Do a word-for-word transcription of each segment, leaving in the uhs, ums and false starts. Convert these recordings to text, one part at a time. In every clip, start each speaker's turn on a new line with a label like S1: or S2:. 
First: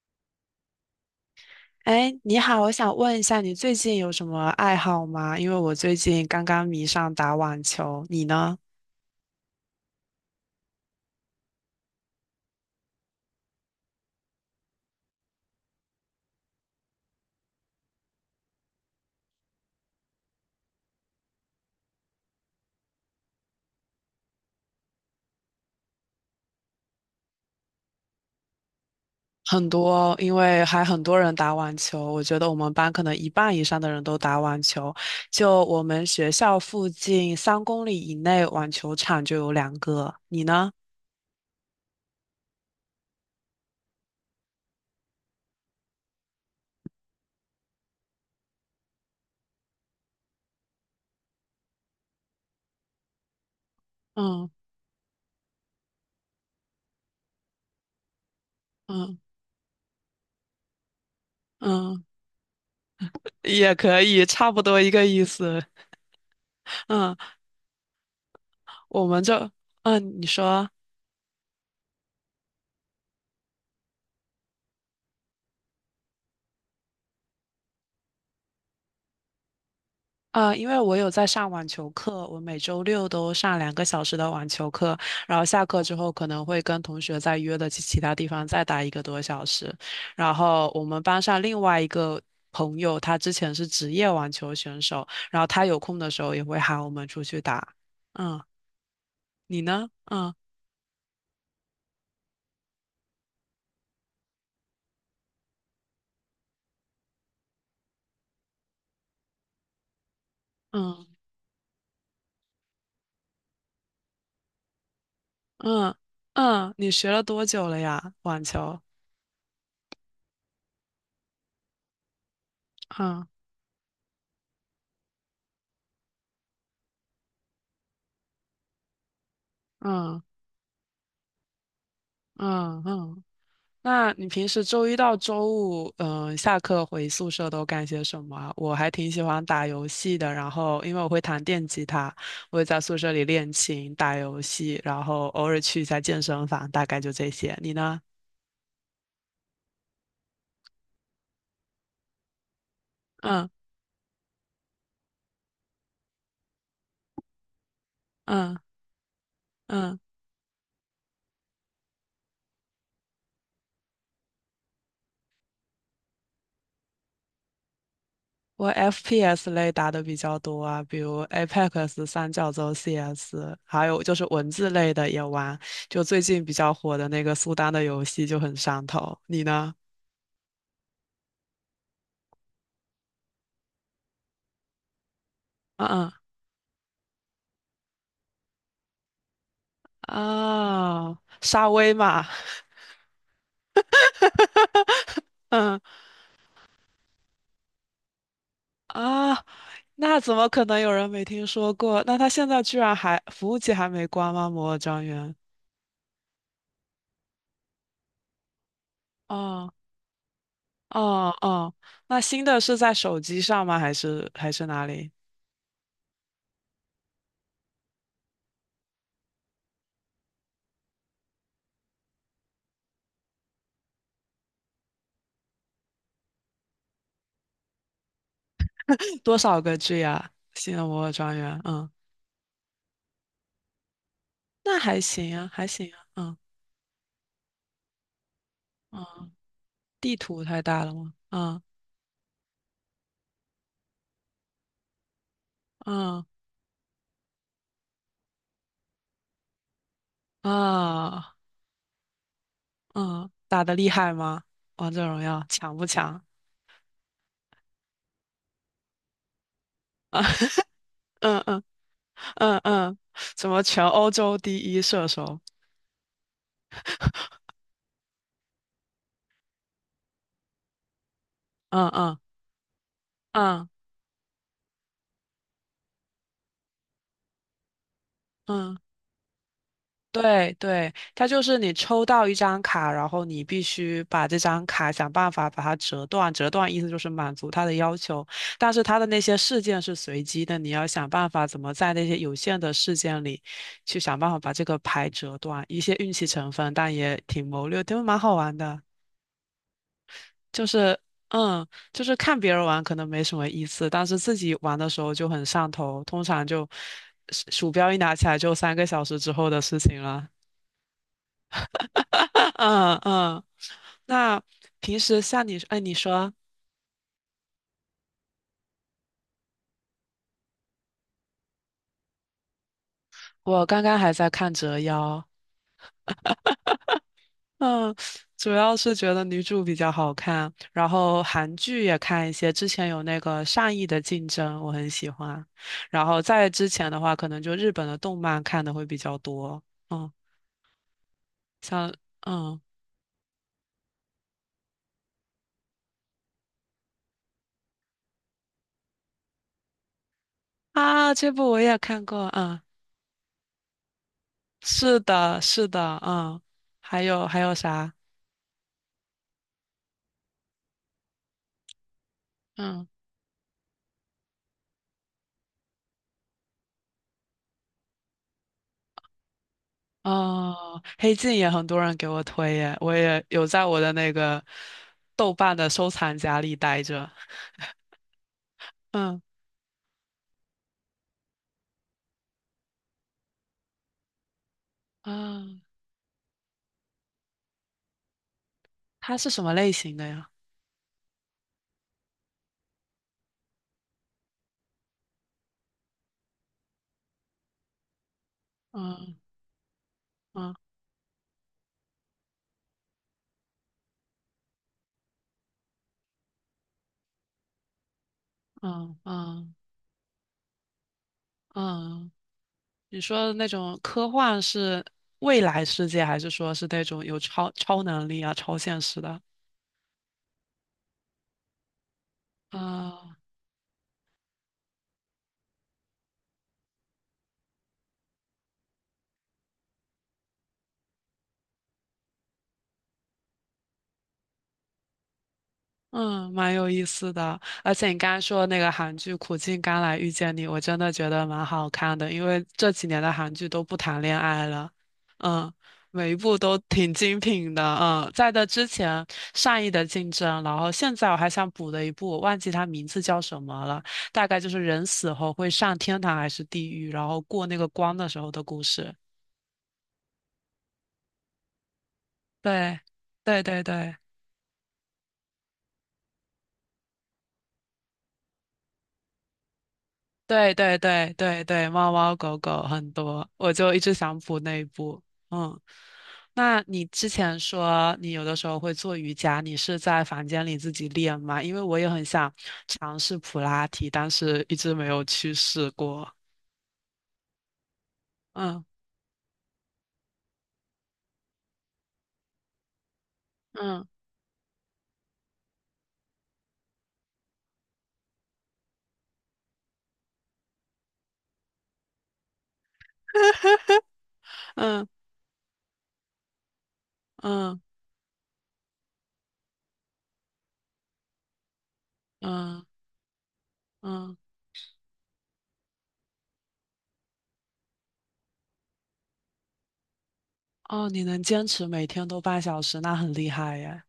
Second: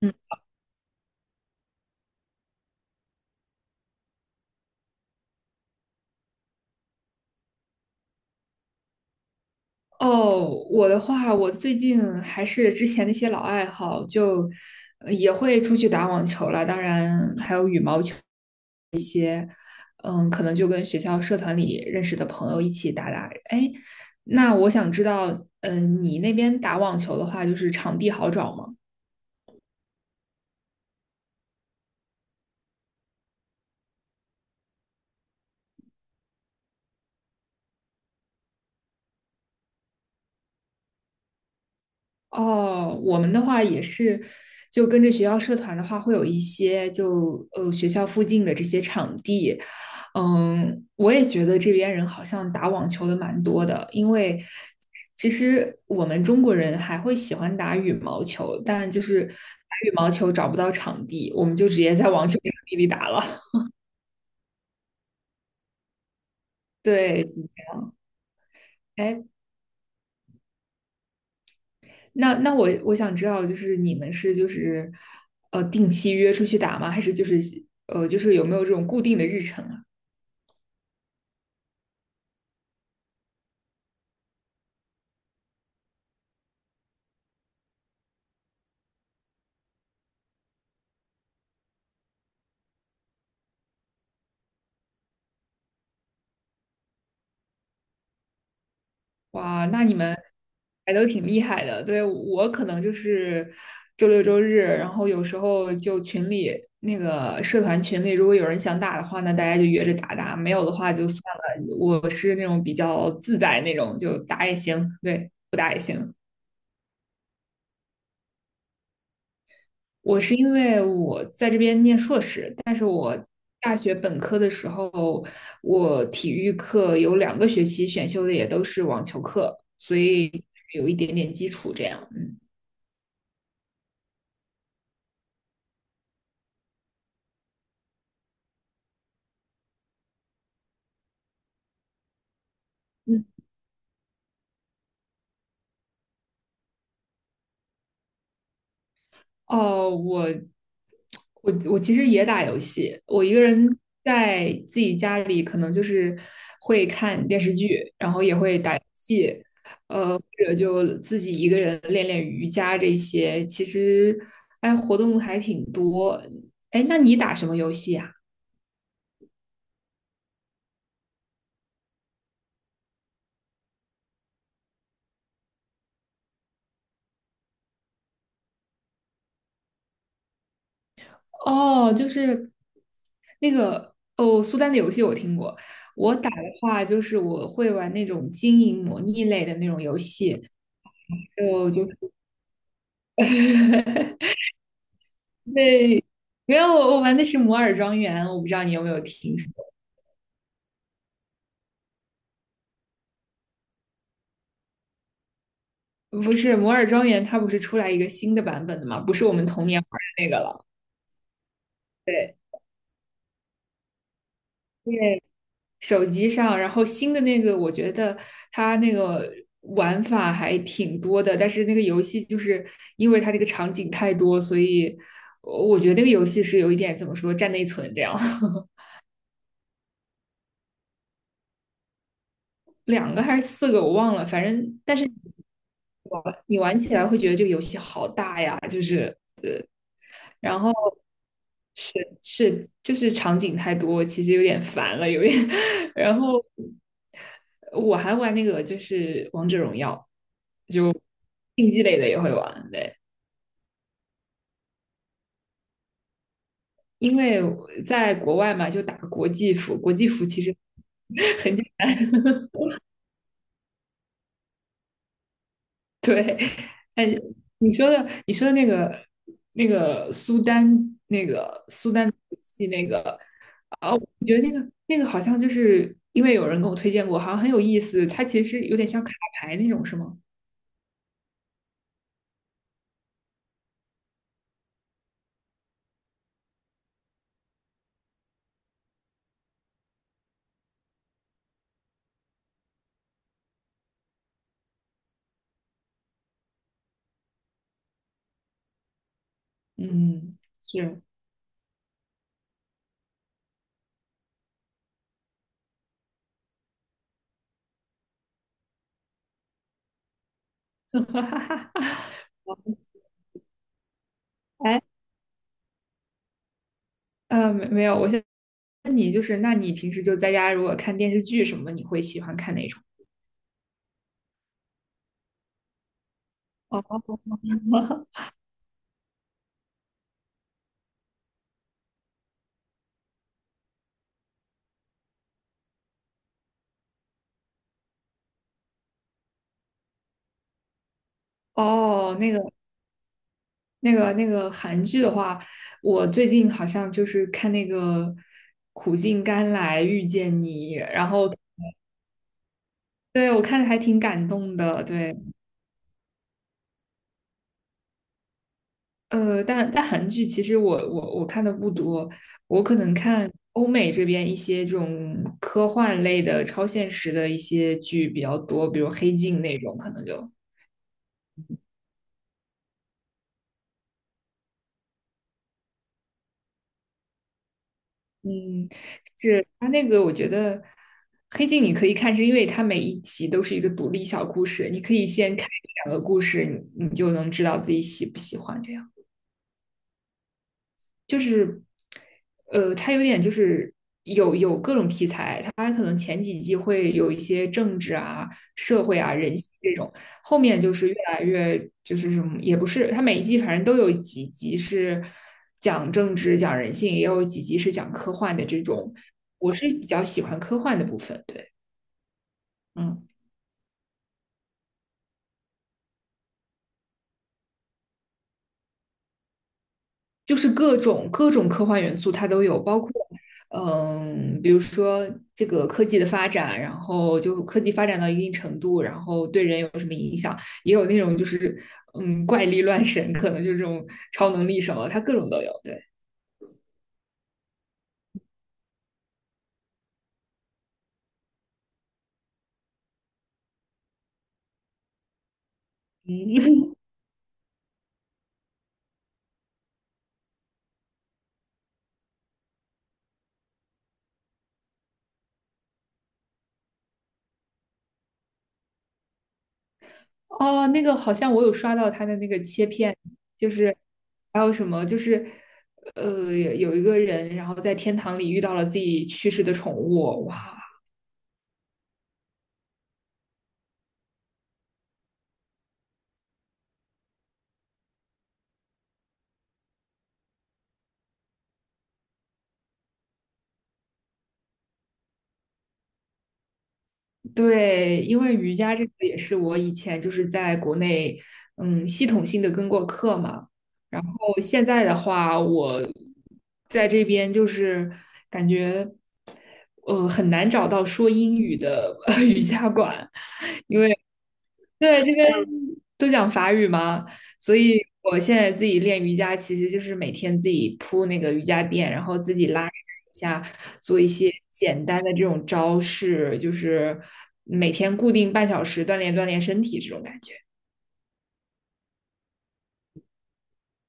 S1: 嗯
S2: 哎，你好，我想问一下，你最近有什么爱好吗？因为我最近刚刚迷上打网球，你呢？
S1: 哦，我的话，我最近还是之前那些老爱好，就呃也会出去打网球了，当然还有羽毛球。嗯，可能就跟学校社团里认识的朋友一起打打。哎，那我想知道，嗯，你那边打网球的话，就是场地好找吗？
S2: 很多，因为还很多人打网球，我觉得我们班可能一半以上的人都打网球。就我们学校附近三公里以内网球场就有两个，你呢？
S1: 哦，我们的话也是，就跟着学校社团的话，会有一些就呃学校附近的这些场地，嗯，我也觉得这边人好像打网球的蛮多的，因为
S2: 嗯
S1: 其实我们中国人还会喜欢打羽毛球，但就
S2: 嗯
S1: 是打羽毛球找不到场地，我们就直接
S2: 嗯，
S1: 在网球场地里打了。
S2: 也可以，差不多一个意思。嗯，
S1: 对，
S2: 我们
S1: 哎，
S2: 就，嗯，你说。
S1: 那那我我想知道，就是你们是就是呃定期约出去打吗？还是就是呃就是有没有这种固定的日程啊？
S2: 啊，因为我有在上网球课，我每周六都上两个小时的网球课，然后下课之后可能会跟同学再约的去其他地方再打一个多小时。然后我们班上另外一个朋友，他之前是职业网球选手，然后他有空的时候也会喊我们出去打。嗯，你
S1: 哇，那
S2: 呢？
S1: 你们
S2: 嗯
S1: 还都挺厉害的。对，我可能就是周六周日，然后有时候就群里那个社团群里，如果有人想打的话那大家就约着打打；没有的话
S2: 嗯
S1: 就算了。我是那种比较自在那种，就打也行，对，不打也
S2: 嗯
S1: 行。
S2: 嗯，你学了多久了呀？网球？
S1: 我是因为我在这边念硕士，但是我
S2: 嗯
S1: 大学本科的时候，我体育课有两个学期选修的也都是网球课，所
S2: 嗯
S1: 以有一点点基础这样。嗯
S2: 嗯嗯。那你平时周一到周五，嗯，下课回宿舍都干些什么啊。我还挺喜欢打游戏的，然后因为我会弹电吉他，我会在宿舍里
S1: 嗯。
S2: 练琴、打游戏，然后偶尔去一下健身房，大概就这些。你呢？
S1: 哦，我我我其实也打游戏，我一个
S2: 嗯
S1: 人在自己家里，可能就是会看电视剧，然后也
S2: 嗯
S1: 会打游戏，
S2: 嗯，
S1: 呃，或者就自己一个人练练瑜伽这些。其实，哎，活动还挺多。哎，那你打什么游戏啊？
S2: 我 F P S 类打的比较多啊，比如 Apex、三角洲 C S，还有就是文字类的也玩，就最近比较火的那个苏丹的游戏就很上头。你呢？
S1: 哦，就是那个哦，苏丹的游戏我听过。
S2: 嗯
S1: 我
S2: 嗯。
S1: 打的话，就是我会玩那种经营模拟类的那种游戏，
S2: 啊，
S1: 还
S2: 沙
S1: 有就
S2: 威
S1: 是
S2: 玛，嗯
S1: 对，没有，我我玩的是摩尔庄园，我不知道你有没有听
S2: 啊，
S1: 说。
S2: 那怎么可能有人没听说过？那他现在居然还服务器还没关吗？摩尔庄园？
S1: 不是摩尔庄园，它不是出来一个新的版本的吗？不是我们童
S2: 哦
S1: 年玩的那个了。
S2: 哦哦，那
S1: 对，
S2: 新的是在手机上吗？还是还是哪
S1: 因
S2: 里？
S1: 为手机上，然后新的那个，我觉得它那个玩法还挺多的，但是那个游戏就是因为它这个场景太多，所以我我觉得那个游戏是有一点怎么说占内存这样，
S2: 多少个 G 啊？新的摩尔庄园，嗯，
S1: 两个还是四个我忘了，反
S2: 那
S1: 正但
S2: 还
S1: 是
S2: 行啊，还行啊，嗯
S1: 你玩起来会觉得这个游戏好大呀，就是。
S2: 嗯，地图
S1: 然
S2: 太
S1: 后
S2: 大了吗？嗯
S1: 是是就是场景太多，其实有点烦了，有点。然
S2: 嗯
S1: 后我还玩那个就是王者荣耀，
S2: 啊
S1: 竞技类的也会玩，对，
S2: 嗯，打得厉害吗？王者荣耀强不强？
S1: 因为我在国外嘛，就打国际服，国际服其实
S2: 嗯
S1: 很
S2: 嗯。
S1: 简
S2: 嗯嗯，什么全欧洲第一射手？
S1: 对。哎，你说的你说的那个那个苏丹那个
S2: 嗯
S1: 苏丹
S2: 嗯
S1: 游戏，那个。
S2: 嗯
S1: 我觉得那个那个好像就是因为有人跟我推荐过，好像很有意思。它其实
S2: 嗯，
S1: 有点像卡牌那种，是吗？
S2: 对对，它就是你抽到一张卡，然后你必须把这张卡想办法把它折断，折断意思就是满足他的要求，但是他的那些事件是随机的，你要想办法怎么在那些有限的事件里去想办法把这个牌折断，一些运气成分，但也挺谋略，挺蛮好玩的。
S1: 嗯，
S2: 就是
S1: 是，
S2: 嗯，就是看别人玩可能没什么意思，但是自己玩的时候就很上头，通常就鼠鼠标一拿起来就三个小时之后的事情了。嗯 嗯，那
S1: 哎，
S2: 平时像你，哎，你说
S1: 呃，没没有，我想问你，就是那你平时就在家，如果看电视剧什么，你会喜欢看哪种？
S2: 我刚刚还在看《折腰》，
S1: 哦
S2: 嗯，主要是觉得女主比较好看，然后韩剧也看一些，之前有那个《善意的竞争》，我很喜欢，然后在之前的话，可能就日本的动漫看的会比较多。嗯小，
S1: 哦，那个
S2: 嗯
S1: 那个那个韩剧的话，我最近好像就是看那个《苦尽甘来遇见你》，然
S2: 啊，
S1: 后，
S2: 这部我也看过，嗯，
S1: 对，我看的还挺感动的，
S2: 是
S1: 对。
S2: 的，是的，嗯，还有还有啥？
S1: 呃，但但韩剧其实我我我看的不多，我可
S2: 嗯
S1: 能看欧美这边一些这种科幻类的、超现实的一些剧比较多，比如《黑镜》那种，可能就
S2: 哦，《黑镜》也很多人给我推耶，我也有在我的那个豆瓣的收藏夹里待着。
S1: 嗯，
S2: 嗯
S1: 是它那个我觉得《黑镜》你可以看，是因为它每一集都是一个独立小故事，你可以先
S2: 啊，
S1: 看一两个故事，你你就能知道自己喜不喜欢这样。
S2: 它是什么类型的呀？
S1: 就是，呃，它有点就是有有各种题材，它可能前几季会有一些政治啊、社会啊、
S2: 嗯
S1: 人性这种，后
S2: 嗯
S1: 面就是越来越就是什么也不是，它每一季反正都有几集是讲政治、讲人性，也有几集是讲科幻的这种。
S2: 嗯嗯
S1: 我是比较喜欢科幻的部分，对，
S2: 嗯，你
S1: 嗯。
S2: 说的那种科幻是未来世界，还是说是那种有超超能力啊、超现实的？
S1: 就是各种各种科幻元素它都有，包括
S2: 啊
S1: 嗯，比如说这个科技的发展，然后就科技发展到一定程度，然后对人有什么影响，也有那种就是嗯怪力乱神，可能就是这种超能力什么，它各种都有。对，
S2: 嗯，蛮有意思的。而且你刚刚说的那个韩剧《苦尽甘来遇见你》，我真的觉得蛮好看的，因为这几年的韩剧都不谈恋爱了，嗯，每一部都
S1: 嗯，
S2: 挺精品的。嗯，在的之前善意的竞争，然后现在我还想补的一部，我忘记它名字叫什么了，大概就是人死后会上天堂还是地狱，然后过那个光的时候的故事。
S1: 哦，那个好像我有刷到它的那个切
S2: 对，
S1: 片，
S2: 对
S1: 就
S2: 对
S1: 是
S2: 对。
S1: 还有什么就是。呃，有一个人，然后在天堂里遇到了自己去世的宠物，
S2: 对
S1: 哇，
S2: 对对对对，猫猫狗狗很多，我就一直想补那一步。嗯，那你之前说你有的时候会做瑜伽，你是在房间里自己练吗？因为我也很想尝试普拉提，但是一直没有去试过。
S1: 对。因为瑜
S2: 嗯
S1: 伽这个也是我以前就是在国内，嗯，系统性的跟过课嘛。
S2: 嗯
S1: 然后现在的话，我在这边就是感觉，呃，很难找到说英语的 呃瑜伽馆，因为。
S2: 嗯
S1: 对，这边都讲法语嘛，所
S2: 嗯
S1: 以我现在自己练瑜伽，其实就是每天自己铺那个瑜伽垫，然后自己拉
S2: 嗯
S1: 伸一下，做一
S2: 嗯，
S1: 些简单的这种招式，就是每天固定半小时锻炼锻炼身体这种感觉。
S2: 哦，你能坚持每天都半小时，那很厉害耶。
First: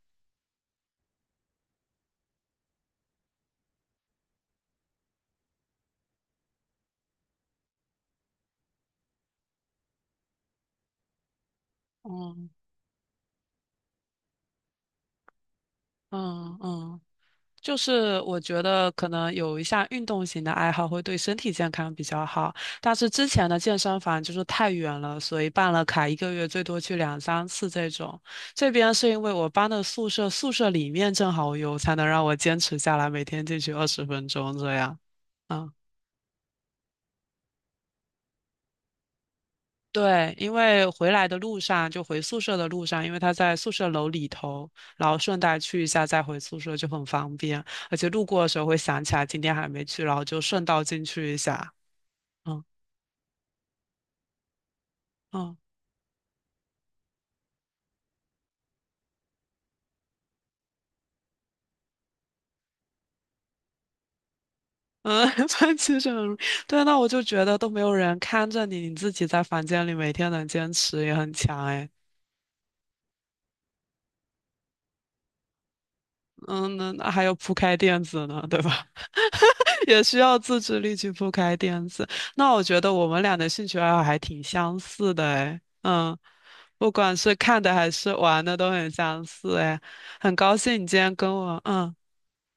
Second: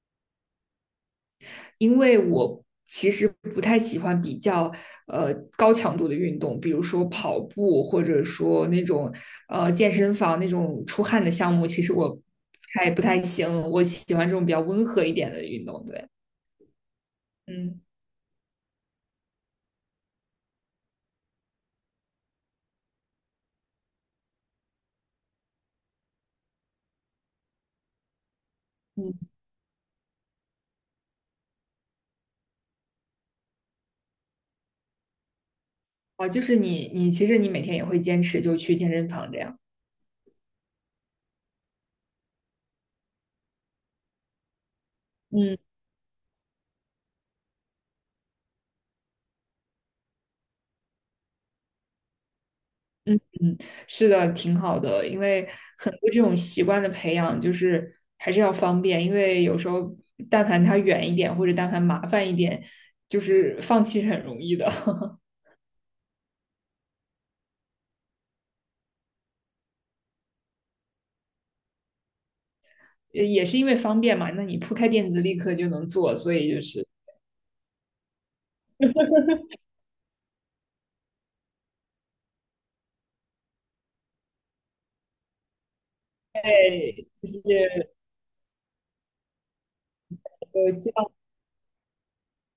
S1: 因为我其实不太喜欢比较呃高强度的运动，比如说跑步或者说那种呃健身房那种出汗的项目，其实我
S2: 嗯
S1: 还不太行。我喜欢这种比较温和一点的运动。对，
S2: 嗯嗯。就
S1: 嗯
S2: 是我觉得可能有一项运动型的爱好会对身体健康比较好，但是之前的健身房就是太远了，所以办了卡一个月最多去两三次这种。这边是
S1: 嗯，
S2: 因为我搬的宿舍，宿舍里面正好有，才能让我坚持下来，每天进去二十分钟这样。啊。
S1: 哦，就是你你其实你每天也会坚持就去健身房这样。
S2: 对，因为回来的路上，就回宿舍的路上，因为他在宿舍楼里头，然后顺带
S1: 嗯。
S2: 去一下再回宿舍就很方便，而且路过的时候会想起来今天还没去，然后就顺道进去一下。嗯
S1: 嗯嗯，是的，挺好的，因为
S2: 嗯
S1: 很多这种习惯的培养，就是还是要方便，因为有时候但凡它远一点，或者但凡麻烦一点，就是放弃是很容易的，
S2: 嗯，反正其对，那我就觉得都没有人看着你，你自己在房间里每天能坚持也很强哎。
S1: 也也是因为方便嘛。那你铺开垫子立刻就能做，所以就
S2: 嗯，
S1: 是，
S2: 那那还有铺开垫子呢，对吧？也需要自制力去铺开垫子。那我觉得我们俩的兴趣爱好还挺相似的，哎。嗯，不
S1: 对，
S2: 管
S1: 就
S2: 是
S1: 是
S2: 看的还是玩的都很相似，哎。很高
S1: 呃，
S2: 兴你
S1: 希
S2: 今
S1: 望，
S2: 天跟我，嗯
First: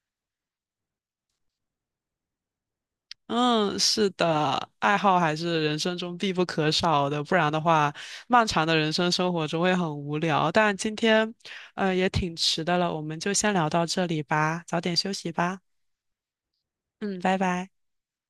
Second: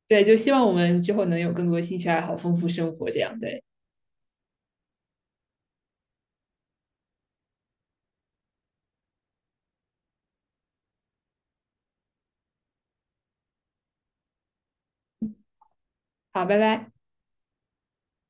S1: 对，就希望我们之后能有更多兴趣爱好，丰富生活这样。对，
S2: 嗯，是的，爱好还是人生中必不可少的，不然的话，漫长的人生生活中会很无聊。但今天，呃，也挺迟的了，我们就先聊到这里吧，早点休息吧，
S1: 好，拜拜。
S2: 嗯，拜拜。